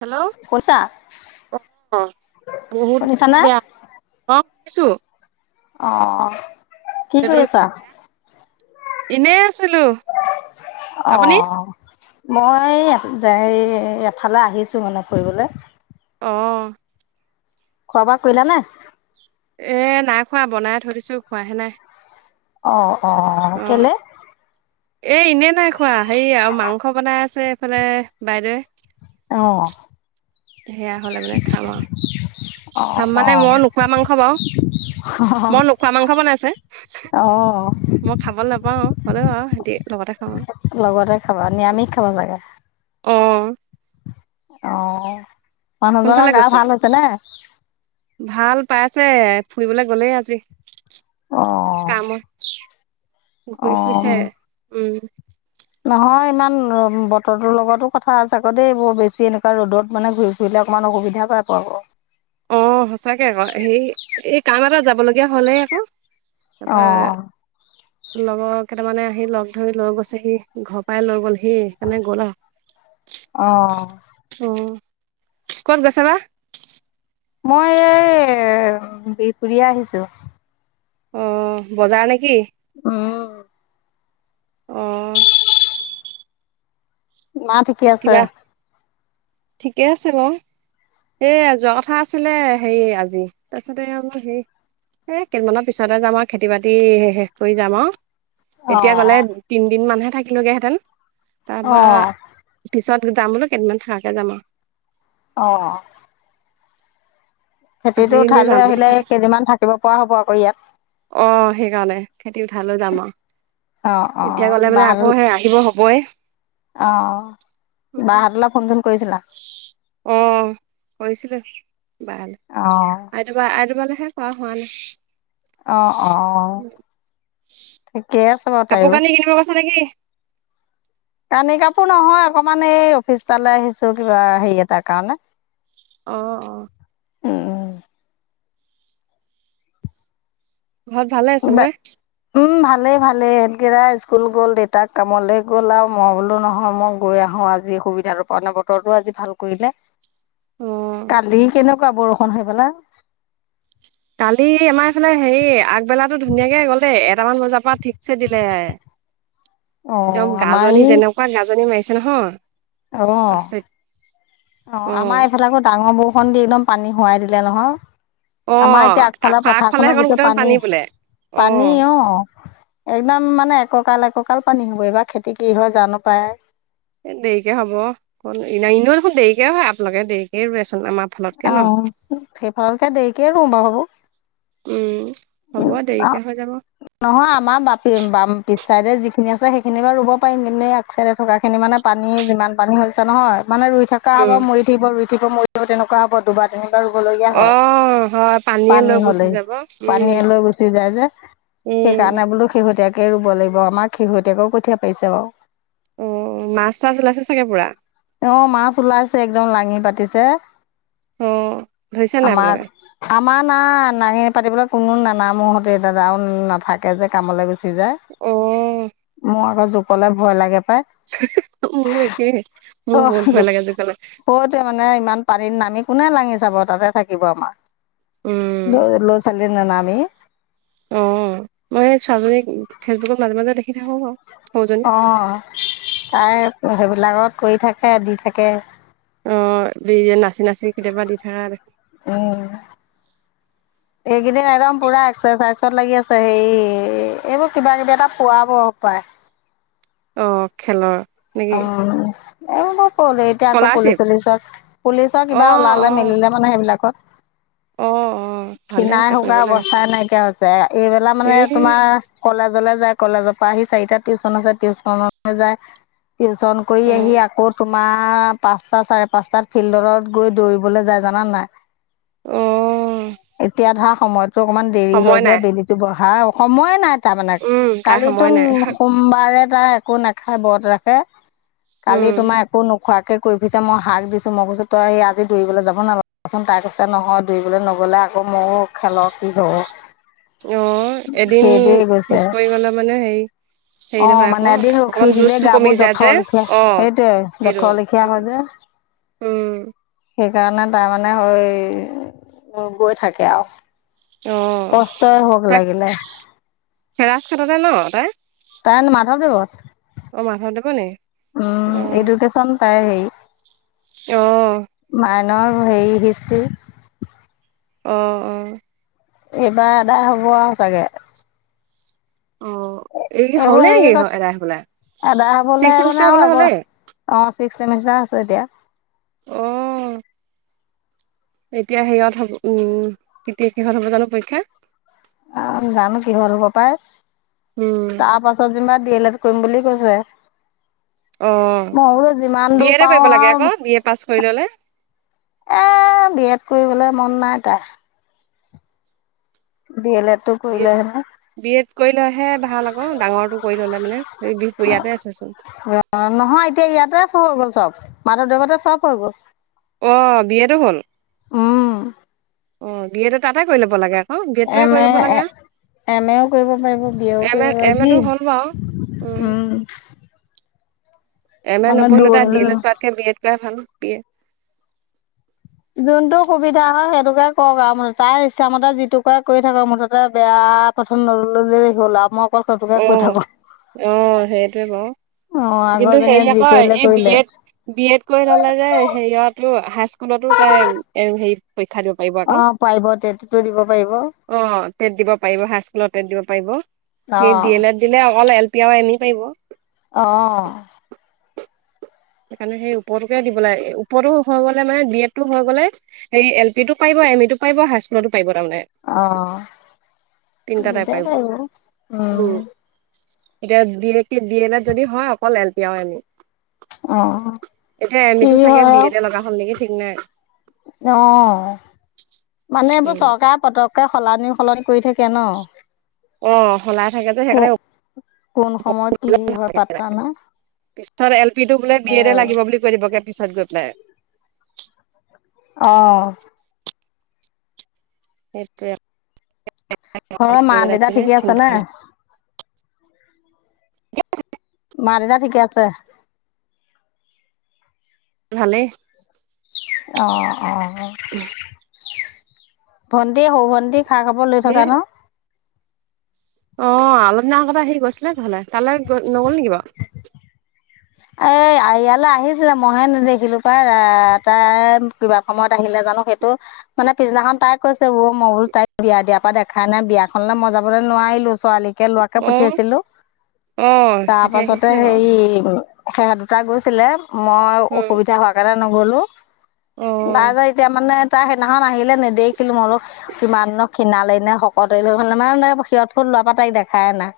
Hello? শুনিছা অ', বহুত শুনিছানে বেয়া, অ'। [unintelligible] অ'। কি কৰি নেটৱৰ্ক আছা? [inaudible] এনে আছিলো, আপুনি? মই, হেই এফালে আহিছো মানে ফুৰিবলে। অ'। খোৱা বোৱা কৰিলা নে? এ, নাই খোৱা বনাই থৈ দিছো, খোৱাহে নাই। অ', অ' কেলে? এ এনেই নাই খোৱা হেৰি আৰু মাংস বনাই আছে এইফালে বাইদেওয়ে। অঁ। সেয়া হ'লে মানে খাম আৰু। অ অ মানে মই নোখোৱা মাংস বাৰু মই নোখোৱা মাংস বনাইছে অ মই খাব নাপাওঁ হ'লেও আৰু। [unintelligible] আৰু লগতে খাবা নিৰামিষ খাব চাগে। অঁ। অঁ। কোনফালে মানুহজনৰ গা গৈছে ভাল হৈছে নে? ছে ফুৰিবলে গ'লেই আজি। অ কামত অ ঘূৰি ফুৰিছে উম। নহয় ইমান বতৰটোৰ লগতো কথা আছে আকৌ দেই বৰ বেছি এনেকুৱা ৰ'দত মানে ঘূৰি ফুৰিলে অকমান অসুবিধা পাব আৰু। অ' সঁচাকে আকৌ হে এই কাম এটা যাব লগগীয়া হলে আকৌ। অ তাৰপা লগত কেইটামানে আহি লগ ধৰি লৈ গৈছেহি ঘৰ পৰাই লৈ গ'লহি। সেই সেইকাৰণে অ [unintelligible] অঁ। ক'ত গৈছে বা মই এই বিহপুৰীয়া আহিছো। অ', বজাৰ নেকি? উম। অঁ। মা ঠিকেই আছে? ঠিকেই আছে বাৰু এইয়া যোৱা কথা আছিলে হেৰি আজি তাৰপিছতে আৰু হে এই কেইদমানৰ পিছতে যাম আৰু খেতি বাতি শেষ কৰি যাম আৰু। এতিয়া গ'লে অ'। তিনদিন মানহে থাকিলোগেহেঁতেন। তাৰপা অ', পিছত যাম বোলো কেইদিনমান থকাকে যাম আৰু। অঁ। আজি এনেই ঠাইলৈ যাম বুলি আহিলে ভাবিছো কেইদিনমান থাকিব পৰা হ'ব আকৌ ইয়াত। অঁ সেইকাৰণে খেতি উঠাই লৈ যাম আৰু অ', এতিয়া অ'। গ'লে মানে আকৌ বাহাদুল সেই আহিব হবই অ', বাহাদুললৈ ফোন চোন কৰিছিলা? অঁ কৰিছিলো। [unintelligible] অ'। আইতুবা। [unintelligible] এ কৰা হোৱা নাই। অ', অ' অ' ঠিকেই আছে। বাৰু কাপোৰ তাইও। কানি কিনিব গৈছা নেকি? [unintelligible] নহয়, অকমান এই অফিচ এতালৈ আহিছো, কিবা হেৰি এটাৰ কাৰণে। অ', অ'। উম। ঘৰত ভালে বা চবৰে? উম, ভালেই ভালেই ইহঁতকেইটা স্কুল গ'ল, দেউতাক কামলে গ'ল আৰু মই বোলো নহয়, মই গৈ আহো আজি সুবিধাটো পাওঁতে, বতৰটো আজি ভাল কৰিলে। অ', কালি কিনো [unintelligible] বৰষুণ হৈফালে? কালি আমাৰ এইফালে হেৰি, আগ আগবেলাটো ধুনীয়াকে গ'ল দে এটামান বজাৰ পৰা ঠিকছে দিলে। অ' একদম আমাৰ গাজনি এই যেনেকুৱা, গাজনি মাৰিছে নহয়। আচৰিত অ'। অ', আমাৰ এইফালে আকৌ ডাঙৰ বৰ [unintelligible] দি একদম পানী হোৱাই দিলে নহয়। আমাৰ অ', এতিয়া আগফালৰ আগফা আগফালে পথাৰখনত সেইকণ গোটেই গোটেইখন পানী। বোলে। পানী অ', একদম মানে একক ককাল, এককাল পানী হ'ব এইবাৰ খেতি কি হয়, জানো পায়। দেৰিকে হ'ব ক' ইনেও দেখোন দেৰিকে হয়, আপোনালোকে দেৰিকে ৰোৱে চো অ', সেইফালকে দেৰিকে ৰোও, বাৰু। উম। উ, হ'ব অ', দেৰিকে হৈ যাব নহয় আমাৰ বাপে বাম পিছচাইডে যিখিনি আছে সেইখিনি বাৰু ৰুব পাৰিম, কিন্তু এই আগচাইডে থকাখিনি মানে পানী যিমান পানী হৈছে নহয় মানে ৰুই থকা হ'ব, উম মৰি থাকিব ৰুই থাকিব মৰি [unintelligible] তেনেকুৱা হ'ব দুবাৰ তিনি অ', হয়, পানীয়ে পানী লৈ গুচি হ'লে যাব। উম পানীয়ে লৈ গুচি যায় যে, উম সেইকাৰণে বোলো শেহতীয়াক কে, ৰুব লাগিব আমাৰ শেহতীয়াকে কঠীয়া পাইছে বাৰু। অ', মাছ, চাছ ওলাইছে চাগে পুৰা? অ', মাছ ওলাইছে, একদম লাঙি পাতিছে। অ ধৰিছে নাই আমাৰ আপোনালোকে আ আমাৰ না, নাঙি পাতিবলৈ কোনো নানামো হঁতে দাদায়ো নাথাকে যে, কামলৈ গৈছে যে, অ ম জুকলে ভয় লাগে পায় মু একেই। মোৰ অ বহুত ভয় জোক লাগে জোকলে কটো মানে ইমান। পানীত নামি কোনে লাঙি চাব তাতে থাকিব আমাৰ। ল উম ল চ [inaudible] ন [inaudible] নামি অ মই সেই ছোৱালীজনীক, ফেচবুকত মাজে মাজে দেখি থাকো বাৰু। সৰুজনী অ তাই সেইবিলাকত। কৰি থাকে দি থাকে। অ যিয়ে নাচি-নাচি কেতিয়াবা দি থাকা দেখো। উ। এইকেইদিন একদম পুৰা এক্সেচাইজ। ছত লাগি আছে হে এইবোৰ কিবা কিবি এটা পোৱাব হ'ব পায়। অ খেলৰ। নেকি অ। অ মই। হলেও অকৌ এতিয়া আকৌ পুলিচ স্কলাৰশ্বিপ চুলিচত। পুলিচৰ অ কিবা ওলালে অ মেলিলে মানে সেইবিলাকত অ অ ভালে ক্ষীণাই হৈছে কৰিব শুকাই লাগে অৱস্থাই নাইকিয়া হৈছে। সেইয়া। এইবেলা মানে এই তোমাৰ কলেজ। কলেজেলৈ যায় কলেজৰ পৰা আহি চাৰিটা টিউশন আছে টিউশনটো যায়। টিউচন কৰি অ আহি আকৌ তোমাৰ। মা পাঁচটা চাৰে পাঁচটাত ফিল্ডৰলৈ গৈ দৌৰিবলৈ যায় জানান নাই? অ এতিয়া ধৰা। সময়ত। টো অকমান দেৰি হৈ সময় যে নাই বেলিটো বহ হাও সময় নাই। তাৰ মানে উম তাই কালি সময় তোন নাই সোমবাৰে তাই একো নাখায় ব্ৰত ৰাখে। কালি উম তোমাৰ একো নোখ খোৱাকৈ কৰি ফুৰিছে মই হাক দিছোঁ। মই কৈছোঁ তই আজি দৌৰিবলৈ যাব নালাগে চোন। তাই কৈছে নহয় দৌৰিবলৈ নগ'লে আকৌ ময়ো খেল কি হ'ব। অ এদিন সেইদৰে গৈছে পিছ পৰি গলে মানে হে হেৰি অঁ নহয় মানে আকৌ এদিন ৰখি অকমান দিলে জোজটো কমি গাবোৰ যায়। যে জঠৰ লেখীয়া অ সেইটোৱে সেইটো জথৰ লেখীয়া উম হয় যে সেই। উম সেইকাৰণে তাই মানে হৈ গৈ থাকে আৰু। অ, কষ্টই হওক তাই লাগিলে খেৰাচ খাটতে ন? তাই তাই এনে মাধৱদেৱত? অ মাধৱদেৱৰ নেকি? উম এডুকেশ্যন পায় হেৰি। অহ। আইনৰ হেৰি হিষ্ট্ৰ্ৰী। অহ অ। এইবাৰ এদাই হ'ব আৰু চাগে। অ এই হ'লে এইবোৰ নেকি হেৰি কছে এদাই হবলা আদা ছিক্স হবলে মানে চেমিষ্টাৰ আৰু হবলা হাব হ'লে অ চিক্স চমষ্টাৰ [unintelligible] অহ। এতিয়া শেহত হব উম কেতিয়া শেষত হ'ব জানো পৰীক্ষা? অ জানো কিহৰ হ'ব পাই। উম তাৰ পাছত যেনিবা ডি এল এড কৰিম বুলি কৈছে। অ মই বোলো যিমান বি দূৰ এডে পাওঁ কৰিব লাগে আকৌ আৰু, বি এ পাছ কৰি ললে এ বি এড কৰিবলে মন নাই তাৰ। এডটো বি এড কৰিলে হেনো বি এড কৰিলেহে ভাল আকৌ ডাঙৰটো কৰি ললে মানে, বিহপুৰীয়াতে আছেচোন। মাধৱ দেৱতে চব হৈ গ'ল। অহ বি এডো হল। উম অহ বি এড এ তাতে কৰি ল'ব লাগে। আকৌ বি এডটোকে এম কৰি এ ল'ব লাগে -এম এও কৰিব পাৰিব বি এও এম এ কৰিব এম পাৰিব এটো হ'ল বাৰু যি উম। এম এ মানে নপঢ়িলে তাই ডি দূৰণিলৈ এল এ যাব কৰাতকে বি এড কৰাই ভাল। [unintelligible] যোনটো সুবিধা হয় সেইটোকে কওক আৰু [unintelligible] তাই ইচ্ছামতে যিটো কৰে কৰি থাকক মুঠতে বেয়া প্ৰথম নললে হ'ল আৰু মই অকল সেইটোকে কৈ অ', থাকো অ', সেইটোৱে বাৰু অ কিন্তু আগৰজনীয়ে হেৰি যি আকৌ কৰিলে এই বি কৰিলে এড-বি এড কৰি ললে যে হেৰিয়টো হাইস্কুলতো তাই [unintelligible] হেৰি পৰীক্ষা দিব পাৰিব অ আকৌ পাৰিব টেটটো দিব পাৰিব অ, তেট দিব পাৰিব হাইস্কুলত তেট দিব পাৰিব। অ সেই দি এলেড দিলে অকল এল [unintelligible] পাৰিব। অ', সেইকাৰণে সেই ওপৰতোকে দিব লাগে ওপৰটো হৈ গ'লে মানে বি এড টো হৈ গ'লে সেই এল পি টো পাৰিব এম ই টো পাৰিব হাইস্কুলতো পাৰিব তাৰমানে অ, তিনিটাতে দে পাৰিব আৰু উম, এতিয়া [unintelligible] [unintelligible] দি এ লেড যদি হয় অকল এল [unintelligible] অ এতিয়া এম কি ইটো চাগে হয় বি আৰু এতে লগা হ'ল নেকি ঠিক নাই! অ মানে এইবোৰ উম চৰকাৰে পতক কে সলানি সলনি কৰি থাকে ন। অ' সলাই থাকে যে কো সেইকাৰণে কোন সময়ত কি হয় পাত্তা [unintelligible] নাই। পিছত এল পিটো বোলে বি এড উম। লাগিব বুলি কৈ দিব গে পিছত গৈ পেলে। অ'। এইটোৱে। ঘৰৰ মা দেউতা ঠিকে আছে নে? দিয়া পিছে। মা দেউতা ঠিকে আছে? ভালে। অ', অ'। অহ। ভন্দে হও ভন্দে চাহ খাব লৈ থকা সেই ন'। অ' অলপ দিনা আগতে আহি গৈছিলে নহলে তালৈ নগ'ল নেকি বাৰু? এ ইয়ালৈ আহিছিলে মইহে নেদেখিলো পাই এ তাই কিবা সময়ত আহিলে জানো সেইটো মানে পিছদিনাখন তাই কৈছে উঅ ম বুলো তাই বিয়া দিয়াৰ পৰা দেখা নাই বিয়াখনলৈ মই যাবলৈ নোৱাৰিলো ছোৱালীক একে লোৱাকে অ পঠিয়াইছিলো, অ তাৰ সিহঁতি পাছতে আহিছিলে বাৰু হেৰি সেহেত দুটা গৈছিলে। মই উম অসুবিধা হোৱাৰ কাৰণে নগ'লো অ নাই যায় এতিয়া মানে তাই সেইদিনাখন আহিলে নেদেখিলো মই বোলো কিমান নো ক্ষিণালে নে শকত হলে মানে শিৰত ফুল লোৱাৰ পৰা তাইক দেখাই নাই।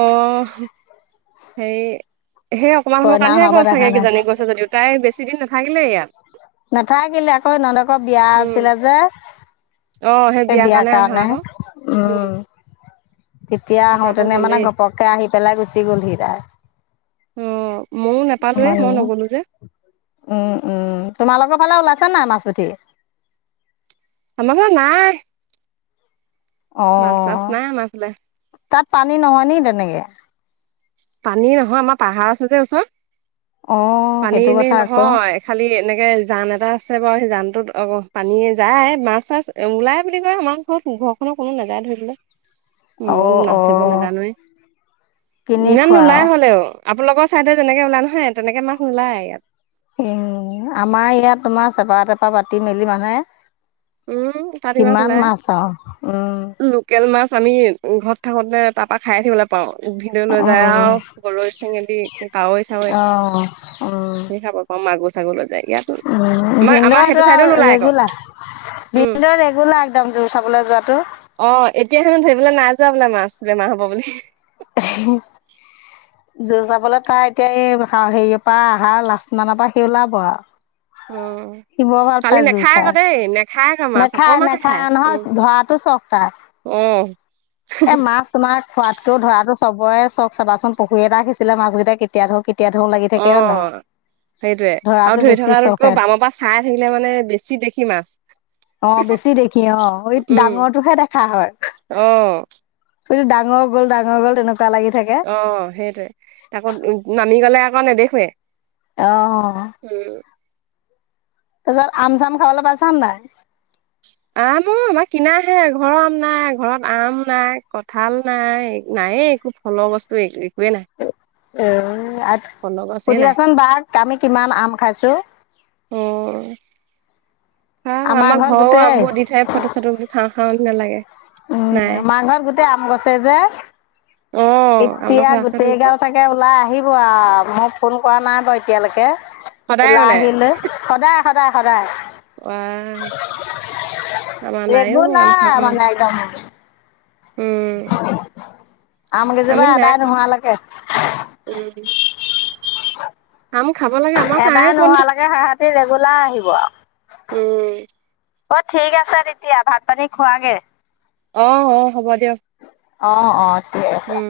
অহ হেৰি সেই অকণমান সময় কইনা কাৰণে হোৱাৰ পৰা গ'ল দেখা চাগে নাই কিজানি গৈছে যদিও তাই বেছি দিন নাথাকে। থাকিলে ইয়াত নাথাকিলে আকৌ নন্দকৰ বিয়া উম, আছিলে যে। অ', সেই সেই বিয়াৰ আহা কাৰণে, আকৌ উম। তেতিয়া তাৰপৰা আকৌ আহোতেনে মানে গ'লেই। ঘপককে আহি পেলাই গুচি গলহি তাই। অ', ময়ো উম নেপালোৱে মই নগ'লো যে উম উম, তোমালোকৰ ফালা ওলাইছে নাই মাছ পুঠি? আমাৰফালে নাই। মাছ চাছ অ', নাই আমাৰ ফালে। তাত পানী নহয় নি তেনেকে? এয়া পানী নহয় আমাৰ পাহাৰ আছে যে ওচৰত। অ পানী সেইটো কথা এনেই আকৌ নহয় খালি এনেকে জান এটা আছে বাৰু সেই জানটোত অ' পানীয়ে যায়, মাছ চাছ ওলাই বুলি কয়। আমাৰ ঘৰত, ঘৰখনৰ কোনো নাযায় ধৰিবলে। অহ অহ। ইমান নোলাই হ'লেও আপোনালোকৰ ছাইডে যেনেকৈ ওলায় নহয়, তেনেকৈ মাছ নোলায় ইয়াত। উম, আমাৰ ইয়াত তোমাৰ চেপা-তেপা পাতি মেলি মানে। উম তাত ইমান ওলাই উম, লোকেল মাছ আমি ঘৰত থাকোতে তাৰ পৰা খাইয়ে থাকিবলৈ পাওঁ। উ ভিনদেউয়ে লৈ যায় উম, আৰু গৰৈ, চেঙেলী, কাৱৈ-চাৱৈ অ', উম, ধেৰ খাব পাওঁ, মাগুৰ-চাগুৰ। ছাগলে উম, ভিনদেউটো আৰু নোলায় আকৌ ৰেগুলাৰ। উম ভিনদেউৰ ৰেগুলাৰ একদম জোৰ চাবলৈ যোৱাটো। অ' এতিয়া হেনো ধৰিবলে নাই যোৱা বোলে মাছ বেমাৰ হ'ব বুলি। জোৰ চাবলে কা এতিয়া এই হেৰিয়ৰ পৰা আহাৰৰ লাষ্ট মানৰ পৰা সি ওলাব আৰু। অ সি বৰ ভাল কালি পায় জোৰ নেখায় আকৌ চাই, দেই নেখায় আকৌ মাছ নেখায়, অকমানহে নেখায় খায় নহয় উম ধৰাতো চখ তাৰ, অ এ মাছ তোমাৰ খোৱাতকেও ধৰাতো চখ হয়েই চখ চাবাচোন, পুখুৰী এটা সিচিলে মাছ গীতা কেতিয়া ধৰো, কেতিয়া ধৰো লাগি থাকে হয় নহয় অ' সেইটোৱে আৰু ধৰাটো ধৰি বেছি চখ থকাতকৈও সিহঁতৰ বামৰ পা চা চাই থাকিলে মানে বেছি দেখি মাছ অ বেছি দেখি অ এই উম, ডাঙৰটোহে অ'। ইটো ডাঙৰ গ'ল ডাঙৰ গ'ল তেনেকা অ' সেইটোৱে আকৌ উ নামি গ'লে মই নেদেখোয়ে। অ'। তাৰপিছত আম-চাম খাবলৈ পাইছা নে নাই? আম অ' আমাৰ কিনাাহে ঘৰৰ আম নাই, ঘৰত আম নাই, কঠাল নাই, নায়ে একো ফলৰ বস্তু। একোৱে নাই এ ফলৰ গছে নাই সুধিবাচোন বাক আমি কিমান আম খাইছো। অ'। খা আমাৰ ঘৰত ঘৰৰো গোটেই আমবোৰ দি থয় ফটো-চটো বোৰ খা খাও। নালাগে। উম, আমাৰ ঘৰত গোটেই আম গছেই যে। অ', এতিয়া আমলখি আছে গোটেই তোমালোকৰ গাল চাগে ওলাই আহিব আৰু মোক ফোন কৰা নাই বাৰু এতিয়ালৈকে। সদায় ওলাই আহিলৈ সদায় স সদায়, সদায়। ৱাও আমাৰ নাই অ' আম খাবৰ ৰেগুলাৰ কাৰণে মানে একদম [inaudible] আমি আমকেইজোপা নাই আদায় খোৱা নোহোৱালৈকে। উম, আম খাব লাগে আমাৰ নাই এবাৰ ক'তনো নোহোৱালৈকে সেহতি ৰেগুলাৰ আহিব। উম, অ' ঠিক আছে তেতিয়া ভাত পানী খোৱা গে। আহ অ হ'ব দিয়ক। অ অ। ঠিক আছে উম।